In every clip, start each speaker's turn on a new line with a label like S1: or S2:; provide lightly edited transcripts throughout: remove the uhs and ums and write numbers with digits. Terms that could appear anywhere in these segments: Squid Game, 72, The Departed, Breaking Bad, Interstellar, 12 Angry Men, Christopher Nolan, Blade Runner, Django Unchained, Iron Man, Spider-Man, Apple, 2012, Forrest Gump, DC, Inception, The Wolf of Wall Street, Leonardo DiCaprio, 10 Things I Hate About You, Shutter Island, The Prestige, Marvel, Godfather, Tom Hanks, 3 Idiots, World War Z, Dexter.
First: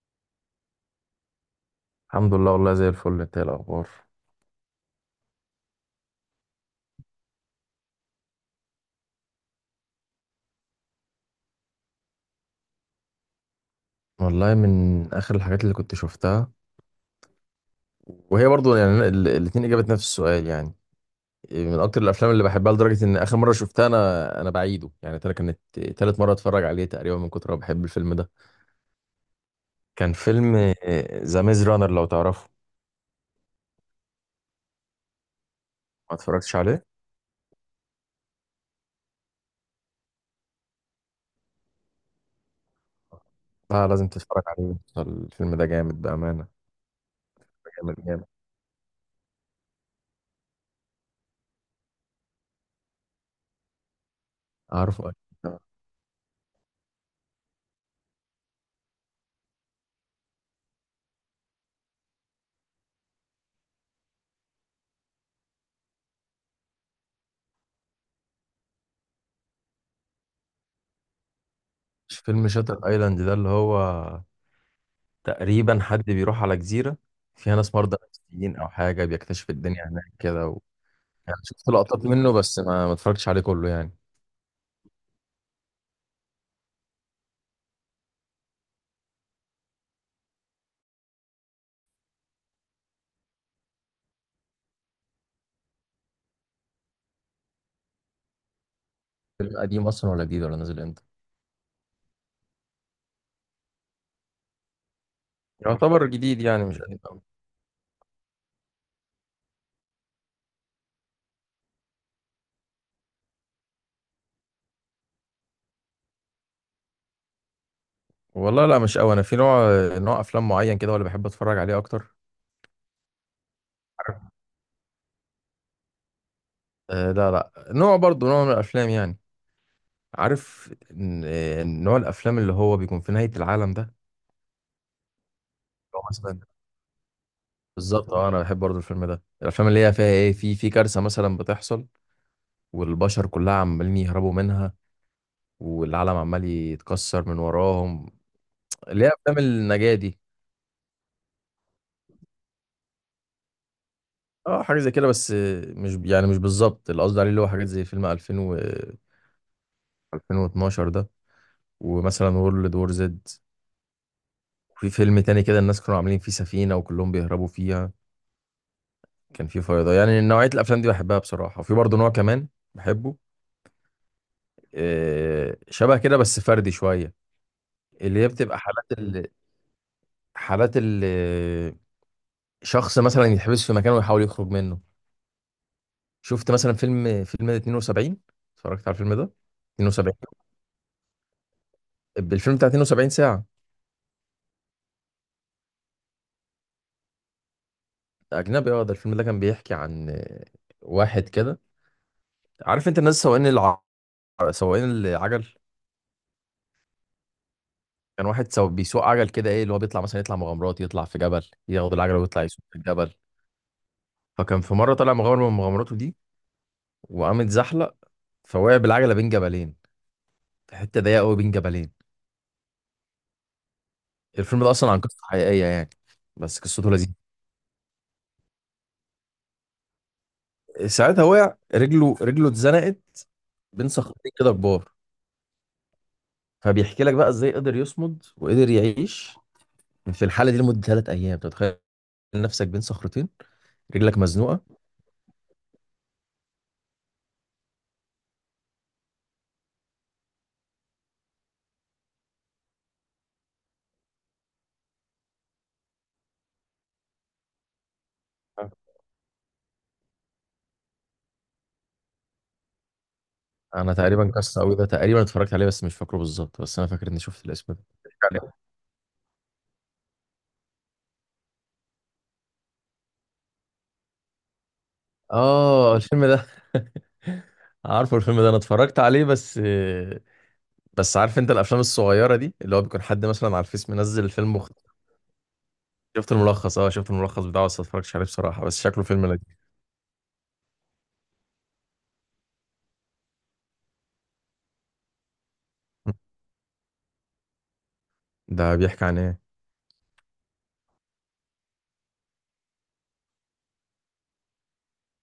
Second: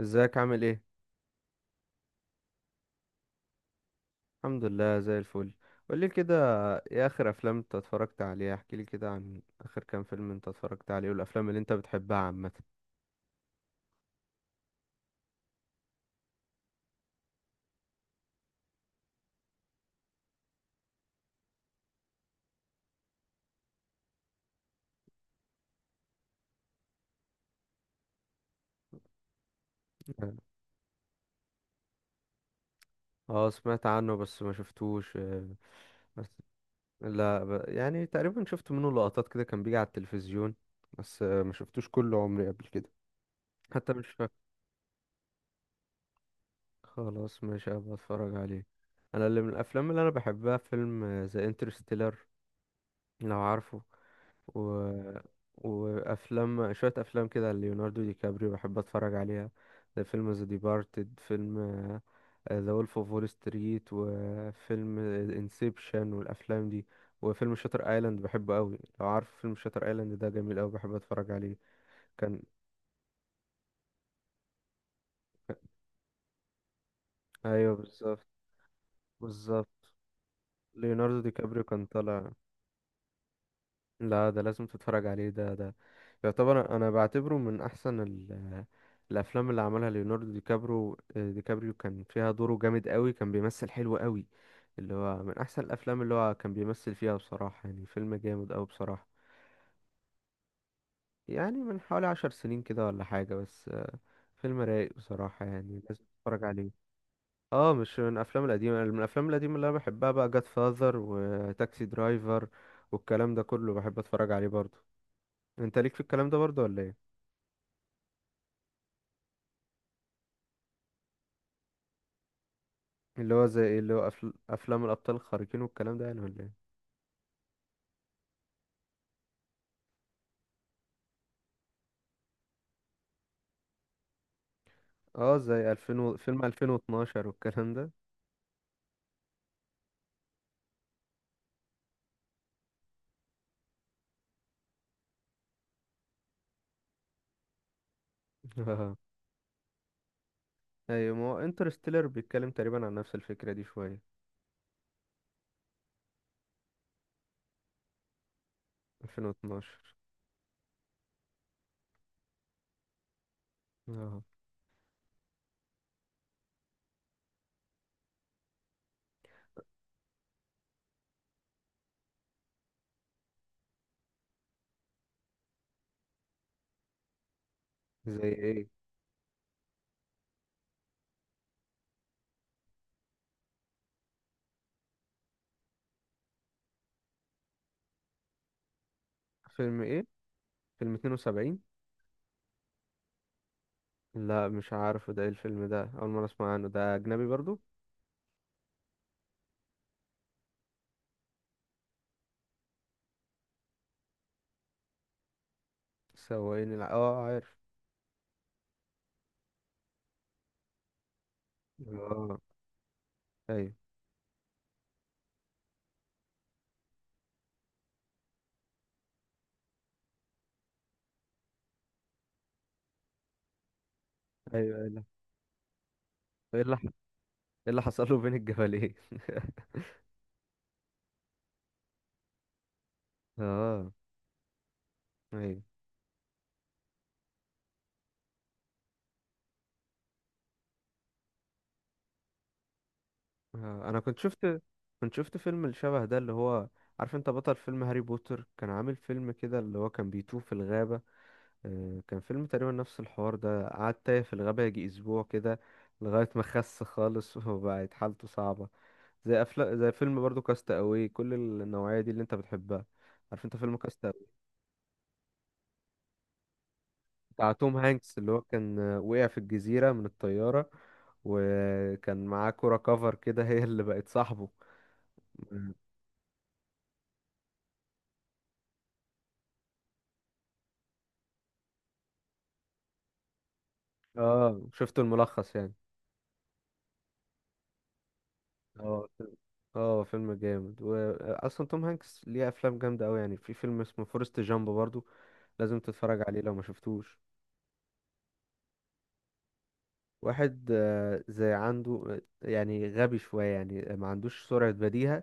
S1: ازيك؟ عامل ايه؟
S2: الحمد لله والله زي الفل، انت ايه الاخبار؟
S1: الحمد لله، زي الفل. قولي كده. ايه اخر افلام انت اتفرجت عليها؟ احكي لي كده عن اخر كام فيلم انت اتفرجت عليه والافلام اللي انت بتحبها عامه.
S2: والله من اخر الحاجات اللي كنت شفتها، وهي برضو يعني الاثنين اجابه نفس السؤال يعني، من اكتر الافلام اللي بحبها لدرجه ان اخر مره شفتها، انا بعيده يعني ترى كانت تالت مره اتفرج عليه تقريبا من كتر ما بحب الفيلم ده، كان فيلم ذا ميز رانر لو تعرفه.
S1: اه، سمعت عنه بس ما شفتوش.
S2: ما
S1: بس.
S2: اتفرجتش عليه.
S1: لا، يعني تقريبا شفت منه لقطات كده، كان بيجي على التلفزيون. بس ما شفتوش كل عمري قبل كده.
S2: لا،
S1: حتى مش
S2: لازم
S1: فاكر.
S2: تتفرج عليه، الفيلم ده جامد بامانه.
S1: خلاص، ماشي، هبقى
S2: جامد جامد.
S1: اتفرج عليه. انا اللي من الافلام اللي انا بحبها فيلم ذا انترستيلر، لو عارفه. و...
S2: عارفه اكيد.
S1: وافلام، شويه افلام كده ليوناردو دي كابريو بحب اتفرج عليها، زي فيلم ذا ديبارتد، فيلم ذا وولف اوف وول ستريت، وفيلم انسبشن والافلام دي. وفيلم شاتر ايلاند بحبه قوي، لو عارف فيلم شاتر ايلاند ده جميل قوي، بحب اتفرج عليه.
S2: مش
S1: كان.
S2: فيلم شاتر ايلاند ده اللي هو تقريبا حد بيروح على جزيرة فيها ناس
S1: ايوه،
S2: مرضى
S1: بالظبط،
S2: نفسيين أو حاجة، بيكتشف الدنيا
S1: بالظبط.
S2: هناك كده و...
S1: ليوناردو دي
S2: يعني
S1: كابريو
S2: شفت
S1: كان
S2: لقطات
S1: طالع.
S2: منه بس ما اتفرجتش عليه كله يعني.
S1: لا، ده لازم تتفرج عليه، ده. يعتبر، انا بعتبره من احسن الافلام اللي عملها ليوناردو دي كابريو، كان فيها دوره جامد قوي، كان بيمثل حلو قوي. اللي هو من احسن الافلام اللي هو كان بيمثل فيها بصراحة، يعني فيلم جامد قوي بصراحة.
S2: فيلم قديم اصلا ولا جديد ولا نازل امتى؟
S1: يعني من حوالي 10 سنين كده ولا حاجة، بس. فيلم رايق بصراحة، يعني لازم
S2: يعتبر جديد
S1: تتفرج
S2: يعني
S1: عليه.
S2: مش قديم أوي.
S1: اه، مش من الافلام القديمة. من الافلام القديمة اللي انا بحبها بقى جاد فاذر وتاكسي درايفر، والكلام ده كله بحب اتفرج عليه برضه. انت ليك في الكلام ده برضه ولا ايه؟
S2: والله لا، مش أوي، أنا في نوع أفلام معين كده ولا بحب أتفرج عليه أكتر.
S1: اللي هو زي ايه؟ اللي هو افلام الابطال الخارقين والكلام ده، يعني ولا ايه؟
S2: آه لا لا، نوع برضه نوع من الأفلام يعني، عارف إن- نوع الأفلام اللي هو بيكون في نهاية العالم ده، اللي
S1: اه، زي 2000
S2: هو مثلا،
S1: فيلم 2012 والكلام ده.
S2: بالظبط اه، انا بحب برضه الفيلم ده، الافلام اللي هي فيها ايه، في كارثه مثلا بتحصل، والبشر كلها عمالين يهربوا منها، والعالم عمال يتكسر من وراهم،
S1: اه.
S2: اللي هي افلام النجاة دي.
S1: ايوه، ما هو انترستيلر بيتكلم تقريبا عن نفس الفكرة دي شوية.
S2: اه حاجه زي كده، بس مش يعني مش بالظبط اللي قصدي عليه، اللي هو حاجات زي فيلم 2000 و
S1: 2012.
S2: 2012 ده، ومثلا وورلد وور زد،
S1: اه،
S2: وفي فيلم تاني كده الناس كانوا عاملين فيه سفينه وكلهم بيهربوا فيها، كان فيه فيضان، يعني نوعيه الافلام دي بحبها بصراحه، وفي برضه نوع كمان بحبه، شبه كده بس فردي شويه، اللي
S1: زي
S2: هي بتبقى
S1: ايه؟
S2: حالات ال... حالات ال... شخص مثلا يتحبس في مكان ويحاول يخرج منه. شفت مثلا فيلم 72. اتفرجت على الفيلم ده.
S1: فيلم ايه؟
S2: 72.
S1: فيلم 72؟
S2: الفيلم بتاع 72 ساعة.
S1: لا، مش عارف ده ايه الفيلم ده، اول مرة اسمع عنه، ده اجنبي برضه؟
S2: أجنبي اه، ده الفيلم ده كان بيحكي عن واحد كده، عارف أنت الناس سواقين الع... سواقين العجل.
S1: اه، عارف.
S2: كان واحد سو... بيسوق عجل كده، إيه اللي هو بيطلع مثلا يطلع مغامرات، يطلع في جبل ياخد العجلة
S1: اه.
S2: ويطلع يسوق في الجبل.
S1: ايوه.
S2: فكان في مرة طلع مغامرة من مغامراته دي، وقام اتزحلق، فوقع بالعجلة بين جبلين، في حتة ضيقة قوي بين جبلين. الفيلم ده
S1: ايوه. ايه
S2: أصلا عن
S1: اللي
S2: قصة حقيقية يعني، بس قصته لذيذة.
S1: ايه اللي حصل له بين الجبلين؟
S2: ساعتها وقع رجله اتزنقت بين
S1: اه.
S2: صخرتين كده كبار،
S1: ايوه.
S2: فبيحكي لك بقى ازاي قدر يصمد وقدر يعيش في الحاله دي لمده 3 ايام. أنت متخيل نفسك بين صخرتين،
S1: انا كنت
S2: رجلك مزنوقه؟
S1: شفت كنت شفت فيلم الشبه ده، اللي هو عارف انت بطل فيلم هاري بوتر كان عامل فيلم كده، اللي هو كان بيتوه في الغابة؟ كان فيلم تقريبا نفس الحوار ده، قعد تايه في الغابة يجي اسبوع كده، لغاية ما خس خالص. وبقت حالته صعبة. زي فيلم برضو كاست اواي، كل النوعية دي اللي انت بتحبها. عارف انت فيلم
S2: انا
S1: كاست اواي؟
S2: تقريبا كاس قوي ده، تقريبا اتفرجت عليه بس مش فاكره بالظبط، بس انا فاكر اني شفت
S1: بتاع
S2: الاسم
S1: توم
S2: ده
S1: هانكس،
S2: بيحكي
S1: اللي هو
S2: عليه.
S1: كان وقع في الجزيرة من الطيارة، وكان معاه كرة كفر كده، هي اللي بقت صاحبه. مم.
S2: اه الفيلم ده. عارفه الفيلم ده انا اتفرجت عليه، بس عارف انت الافلام الصغيره دي اللي هو بيكون حد مثلا على الفيس منزل الفيلم
S1: اه،
S2: مخ...
S1: شفته الملخص يعني.
S2: شفت الملخص، شفت الملخص بتاعه بس ما اتفرجتش عليه بصراحه،
S1: اه.
S2: بس شكله فيلم
S1: فيلم-
S2: لذيذ.
S1: اه، فيلم جامد، واصلا توم هانكس ليه افلام جامده قوي، يعني في فيلم اسمه فورست جامب برضو، لازم تتفرج عليه لو ما شفتوش.
S2: ده بيحكي عن ايه؟
S1: واحد زي عنده، يعني غبي شويه، يعني ما عندوش سرعه بديهه،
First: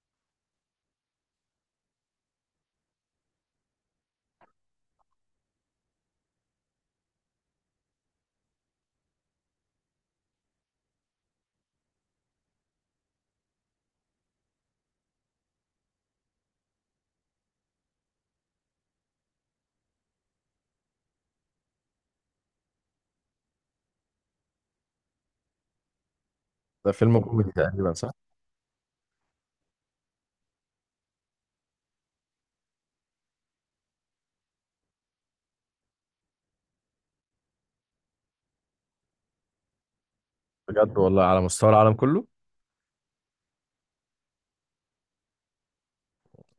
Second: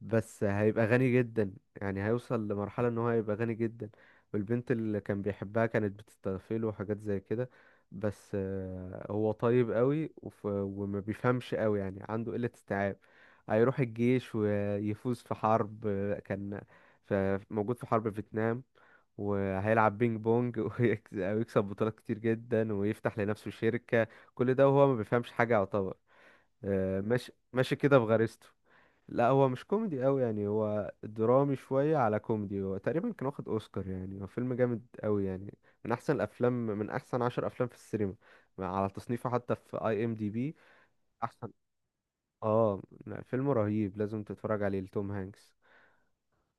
S1: بس هيبقى غني جدا، يعني هيوصل لمرحلة ان هو هيبقى غني جدا، والبنت اللي كان بيحبها كانت بتستغفله وحاجات زي كده. بس هو طيب قوي وما بيفهمش قوي، يعني عنده قلة استيعاب. هيروح الجيش ويفوز في حرب، كان ف- موجود في حرب فيتنام، وهيلعب بينج بونج. ويكسب بطولات كتير جدا، ويفتح لنفسه شركة. كل ده وهو ما بيفهمش حاجة يعتبر،
S2: ده فيلم
S1: ماشي،
S2: كوميدي
S1: ماشي
S2: تقريبا،
S1: كده
S2: صح؟
S1: بغريزته. لا، هو مش كوميدي قوي، يعني هو درامي شوية على كوميدي، هو تقريبا كان واخد اوسكار، يعني هو فيلم جامد قوي يعني. من احسن الافلام، من احسن 10 افلام في السينما، على تصنيفه حتى في اي ام دي بي.
S2: بجد والله على
S1: احسن.
S2: مستوى العالم كله.
S1: اه. لا، فيلم رهيب لازم تتفرج عليه لتوم هانكس.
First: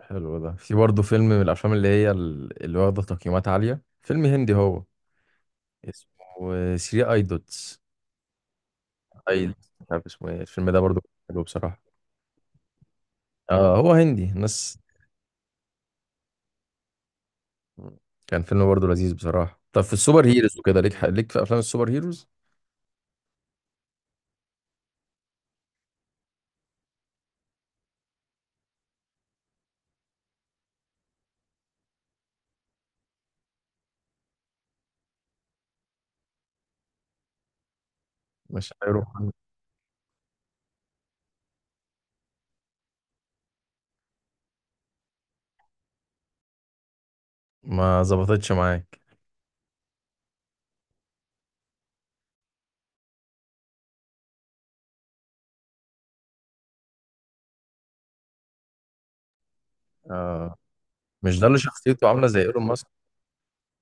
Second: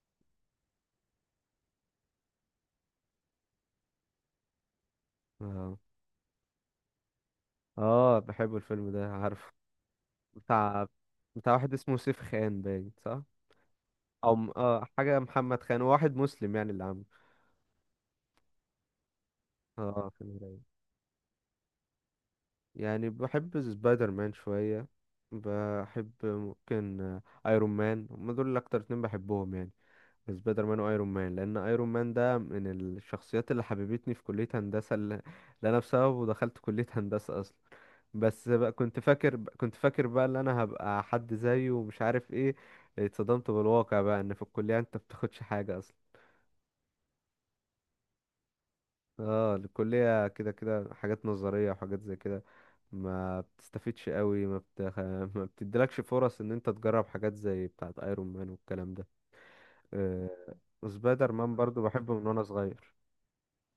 S2: حلو، ده في برضه فيلم من الافلام اللي هي ال- اللي واخده تقييمات عاليه، فيلم هندي هو،
S1: اه.
S2: اسمه 3 اي دوتس.
S1: اه، بحب الفيلم ده، عارف؟
S2: مش عارف اسمه ايه الفيلم ده
S1: بتاع
S2: برضه. حلو
S1: بتاع واحد
S2: بصراحه.
S1: اسمه سيف خان، باين؟ صح.
S2: اه هو هندي ناس.
S1: اه، حاجة محمد خان، هو واحد مسلم يعني اللي عامله.
S2: كان فيلم برضه لذيذ بصراحه. طب في
S1: اه،
S2: السوبر
S1: فيلم
S2: هيروز
S1: رايق.
S2: وكده، ليك في افلام السوبر هيروز؟
S1: يعني بحب سبايدر مان شوية، بحب ممكن ايرون مان، هما دول اكتر اتنين بحبهم يعني، سبايدر مان وايرون مان، لان ايرون مان ده من الشخصيات اللي حببتني في كلية هندسة، اللي انا بسببه دخلت كلية هندسة اصلا. بس بقى
S2: مش
S1: كنت
S2: هيروح.
S1: فاكر كنت فاكر بقى ان انا هبقى حد زيه ومش عارف ايه. اتصدمت بالواقع بقى، ان في الكلية انت بتاخدش حاجة.
S2: ما ظبطتش معاك.
S1: اه، الكلية كده كده حاجات نظرية وحاجات زي كده، ما بتستفيدش قوي، ما, بتخ... ما بتديلكش فرص ان انت تجرب حاجات زي بتاعة ايرون مان والكلام ده. آه...
S2: آه
S1: سبايدر
S2: مش ده اللي
S1: مان برضو
S2: شخصيته
S1: بحبه
S2: عامله
S1: من
S2: زي
S1: وانا
S2: ايلون ماسك،
S1: صغير.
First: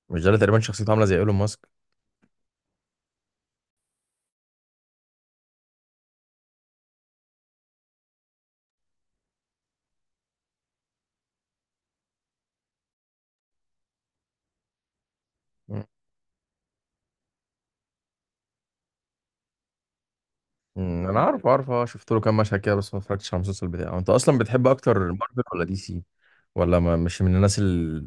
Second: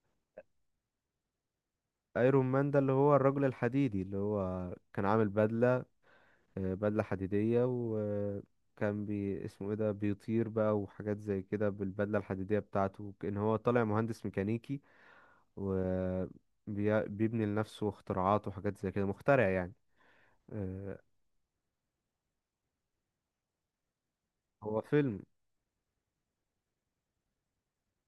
S2: مش ده اللي تقريبا شخصيته عامله زي ايلون ماسك؟
S1: ايرون مان ده اللي هو الرجل الحديدي، اللي هو كان عامل بدلة، بدلة حديدية، وكان بي اسمه ايه ده بيطير بقى وحاجات زي كده بالبدلة الحديدية بتاعته، كأن هو طالع مهندس ميكانيكي. و بيبني لنفسه اختراعات وحاجات زي كده، مخترع يعني. آه،
S2: انا عارف عارف، شفت له كام مشهد كده بس ما اتفرجتش على المسلسل بتاعه. انت اصلا بتحب
S1: هو
S2: اكتر
S1: فيلم.
S2: مارفل ولا دي سي، ولا ما مش من الناس ال-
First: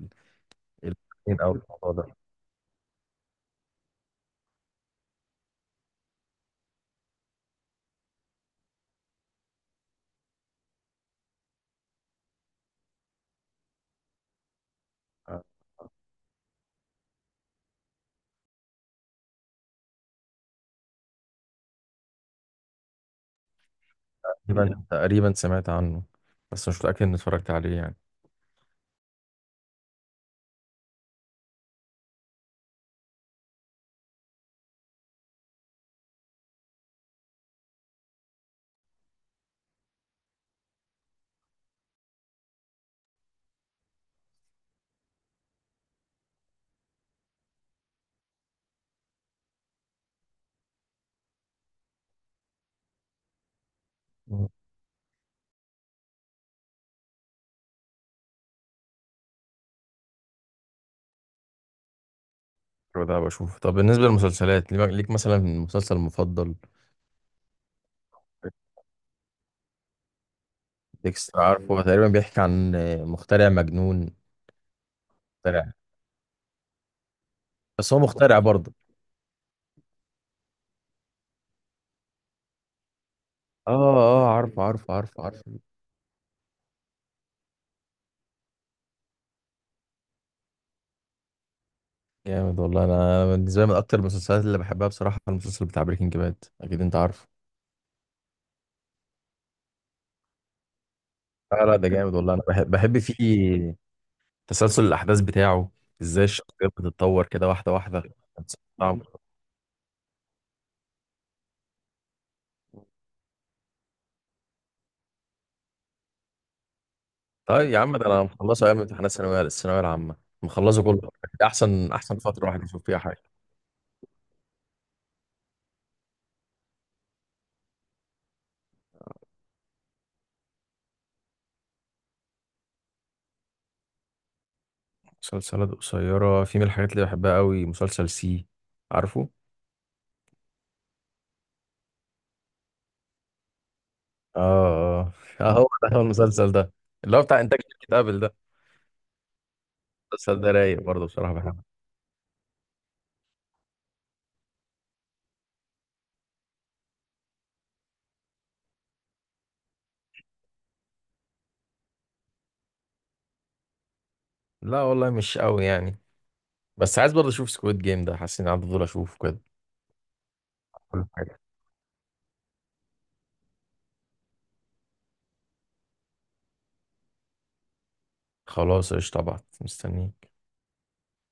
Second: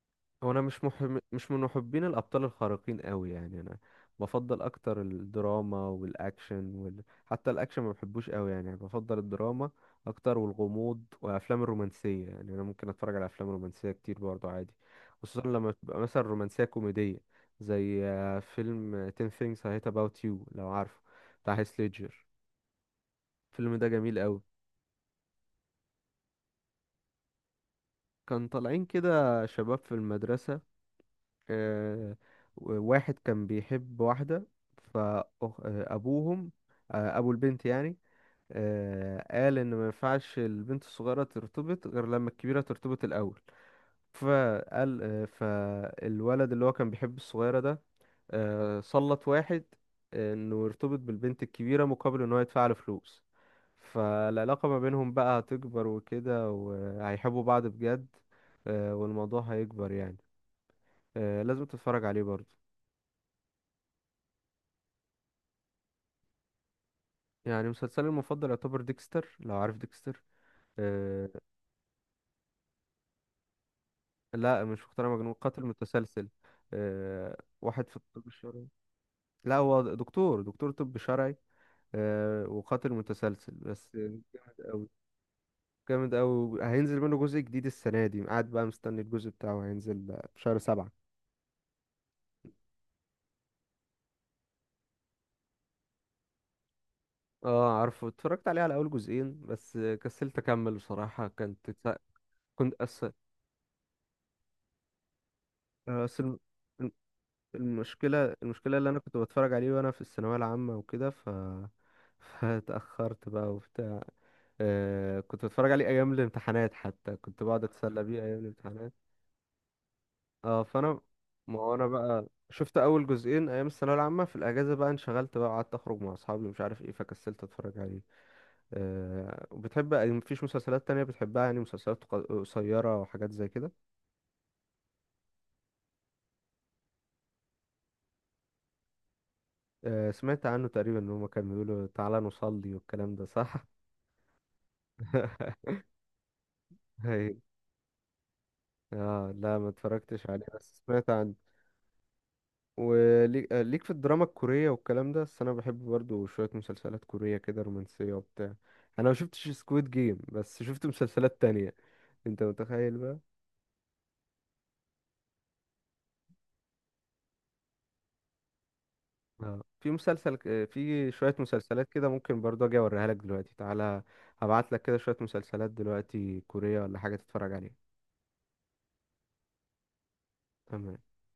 S1: هو انا
S2: الاثنين
S1: مش
S2: او
S1: من
S2: الموضوع
S1: محبين
S2: ده؟
S1: الابطال الخارقين قوي يعني، انا بفضل اكتر الدراما والاكشن حتى الاكشن ما بحبوش قوي يعني بفضل الدراما اكتر، والغموض والافلام الرومانسيه، يعني انا ممكن اتفرج على افلام رومانسيه كتير برضو عادي،
S2: آه،
S1: خصوصا لما تبقى مثلا رومانسيه كوميديه، زي فيلم 10 things I hate about you، لو عارفه، بتاع هيث ليدجر. الفيلم ده جميل قوي.
S2: تقريبا سمعت عنه بس مش متاكد اني اتفرجت عليه يعني.
S1: كان طالعين كده شباب في المدرسه، آه، واحد كان بيحب واحدة، فأبوهم، أبو البنت يعني، قال إن ما ينفعش البنت الصغيرة ترتبط غير لما الكبيرة ترتبط الأول. فقال، فالولد اللي هو كان بيحب الصغيرة ده، سلط واحد إنه يرتبط بالبنت الكبيرة مقابل إن هو يدفع له فلوس.
S2: مم.
S1: فالعلاقة ما بينهم بقى هتكبر وكده وهيحبوا بعض بجد، والموضوع هيكبر يعني، لازم تتفرج عليه برضه.
S2: حلو ده بشوف. طب بالنسبه للمسلسلات، ليك مثلا مسلسل مفضل؟
S1: يعني مسلسلي المفضل يعتبر ديكستر، لو عارف ديكستر. آه.
S2: ديكستر عارفه، هو تقريبا بيحكي عن مخترع مجنون.
S1: لا، مش مقتنع مجنون، قاتل
S2: مخترع.
S1: متسلسل. آه، واحد
S2: بس
S1: في
S2: هو
S1: الطب
S2: مخترع
S1: الشرعي.
S2: برضه.
S1: لا، هو دكتور طب شرعي، آه، وقاتل متسلسل بس.
S2: اه
S1: جامد
S2: اه، عارفه
S1: قوي،
S2: عارفه عارفه عارفه.
S1: جامد قوي. هينزل منه جزء جديد السنة دي، قاعد بقى مستني الجزء بتاعه هينزل في شهر سبعة.
S2: جامد والله، انا بالنسبه لي من اكتر المسلسلات اللي بحبها بصراحه المسلسل بتاع بريكنج باد، اكيد انت عارف.
S1: اه، عارفه، اتفرجت عليه على اول جزئين بس، كسلت اكمل بصراحة،
S2: لا
S1: كانت.
S2: لا، ده جامد والله، انا بحب
S1: كنت
S2: بحب
S1: أس...
S2: فيه تسلسل الاحداث بتاعه،
S1: أس...
S2: ازاي الشخصيات بتتطور كده واحده واحده.
S1: المشكلة اللي أنا
S2: صعب.
S1: كنت بتفرج عليه وأنا في الثانوية العامة وكده، فاتأخرت بقى وبتاع، آه، كنت بتفرج عليه أيام الامتحانات، حتى كنت بقعد
S2: طيب يا عم،
S1: أتسلى
S2: ده
S1: بيه
S2: انا
S1: أيام
S2: مخلصه ايام
S1: الامتحانات.
S2: امتحانات الثانويه العامه،
S1: اه،
S2: مخلصه
S1: فأنا،
S2: كله.
S1: ما هو أنا
S2: احسن، احسن
S1: بقى
S2: فتره الواحد
S1: شفت
S2: يشوف فيها
S1: أول
S2: حاجه.
S1: جزئين أيام الثانوية العامة، في الأجازة بقى انشغلت بقى قعدت أخرج مع أصحابي ومش عارف إيه، فكسلت أتفرج عليه. آه، وبتحب، مفيش مسلسلات تانية بتحبها يعني، مسلسلات قصيرة وحاجات زي كده؟
S2: مسلسلات قصيرة، في من الحاجات اللي بحبها قوي مسلسل سي، عارفه.
S1: آه، سمعت عنه تقريبا، إن هما كانوا بيقولوا تعالى نصلي والكلام ده، صح؟
S2: اه. اه هو ده، هو المسلسل ده اللي هو
S1: هي.
S2: بتاع انتاج شركه ابل ده.
S1: اه، لا ما اتفرجتش
S2: المسلسل
S1: عليه،
S2: ده رايق
S1: بس
S2: برضه
S1: سمعت
S2: بصراحه،
S1: عنه.
S2: بحبه.
S1: وليك آه، ليك في الدراما الكورية والكلام ده؟ بس انا بحب برضو شوية مسلسلات كورية كده رومانسية وبتاع، انا ما شفتش سكويد جيم بس شفت مسلسلات تانية، انت متخيل بقى.
S2: لا والله مش قوي يعني، بس عايز برضه اشوف سكويد جيم ده، حاسس اني عندي فضول اشوفه.
S1: اه، في مسلسل في شوية
S2: كده.
S1: مسلسلات كده، ممكن برضو اجي اوريها لك دلوقتي، تعالى هبعت لك كده شوية مسلسلات دلوقتي كورية ولا حاجة تتفرج عليها.
S2: خلاص، قشطة، طبعا مستنيك.
S1: تمام.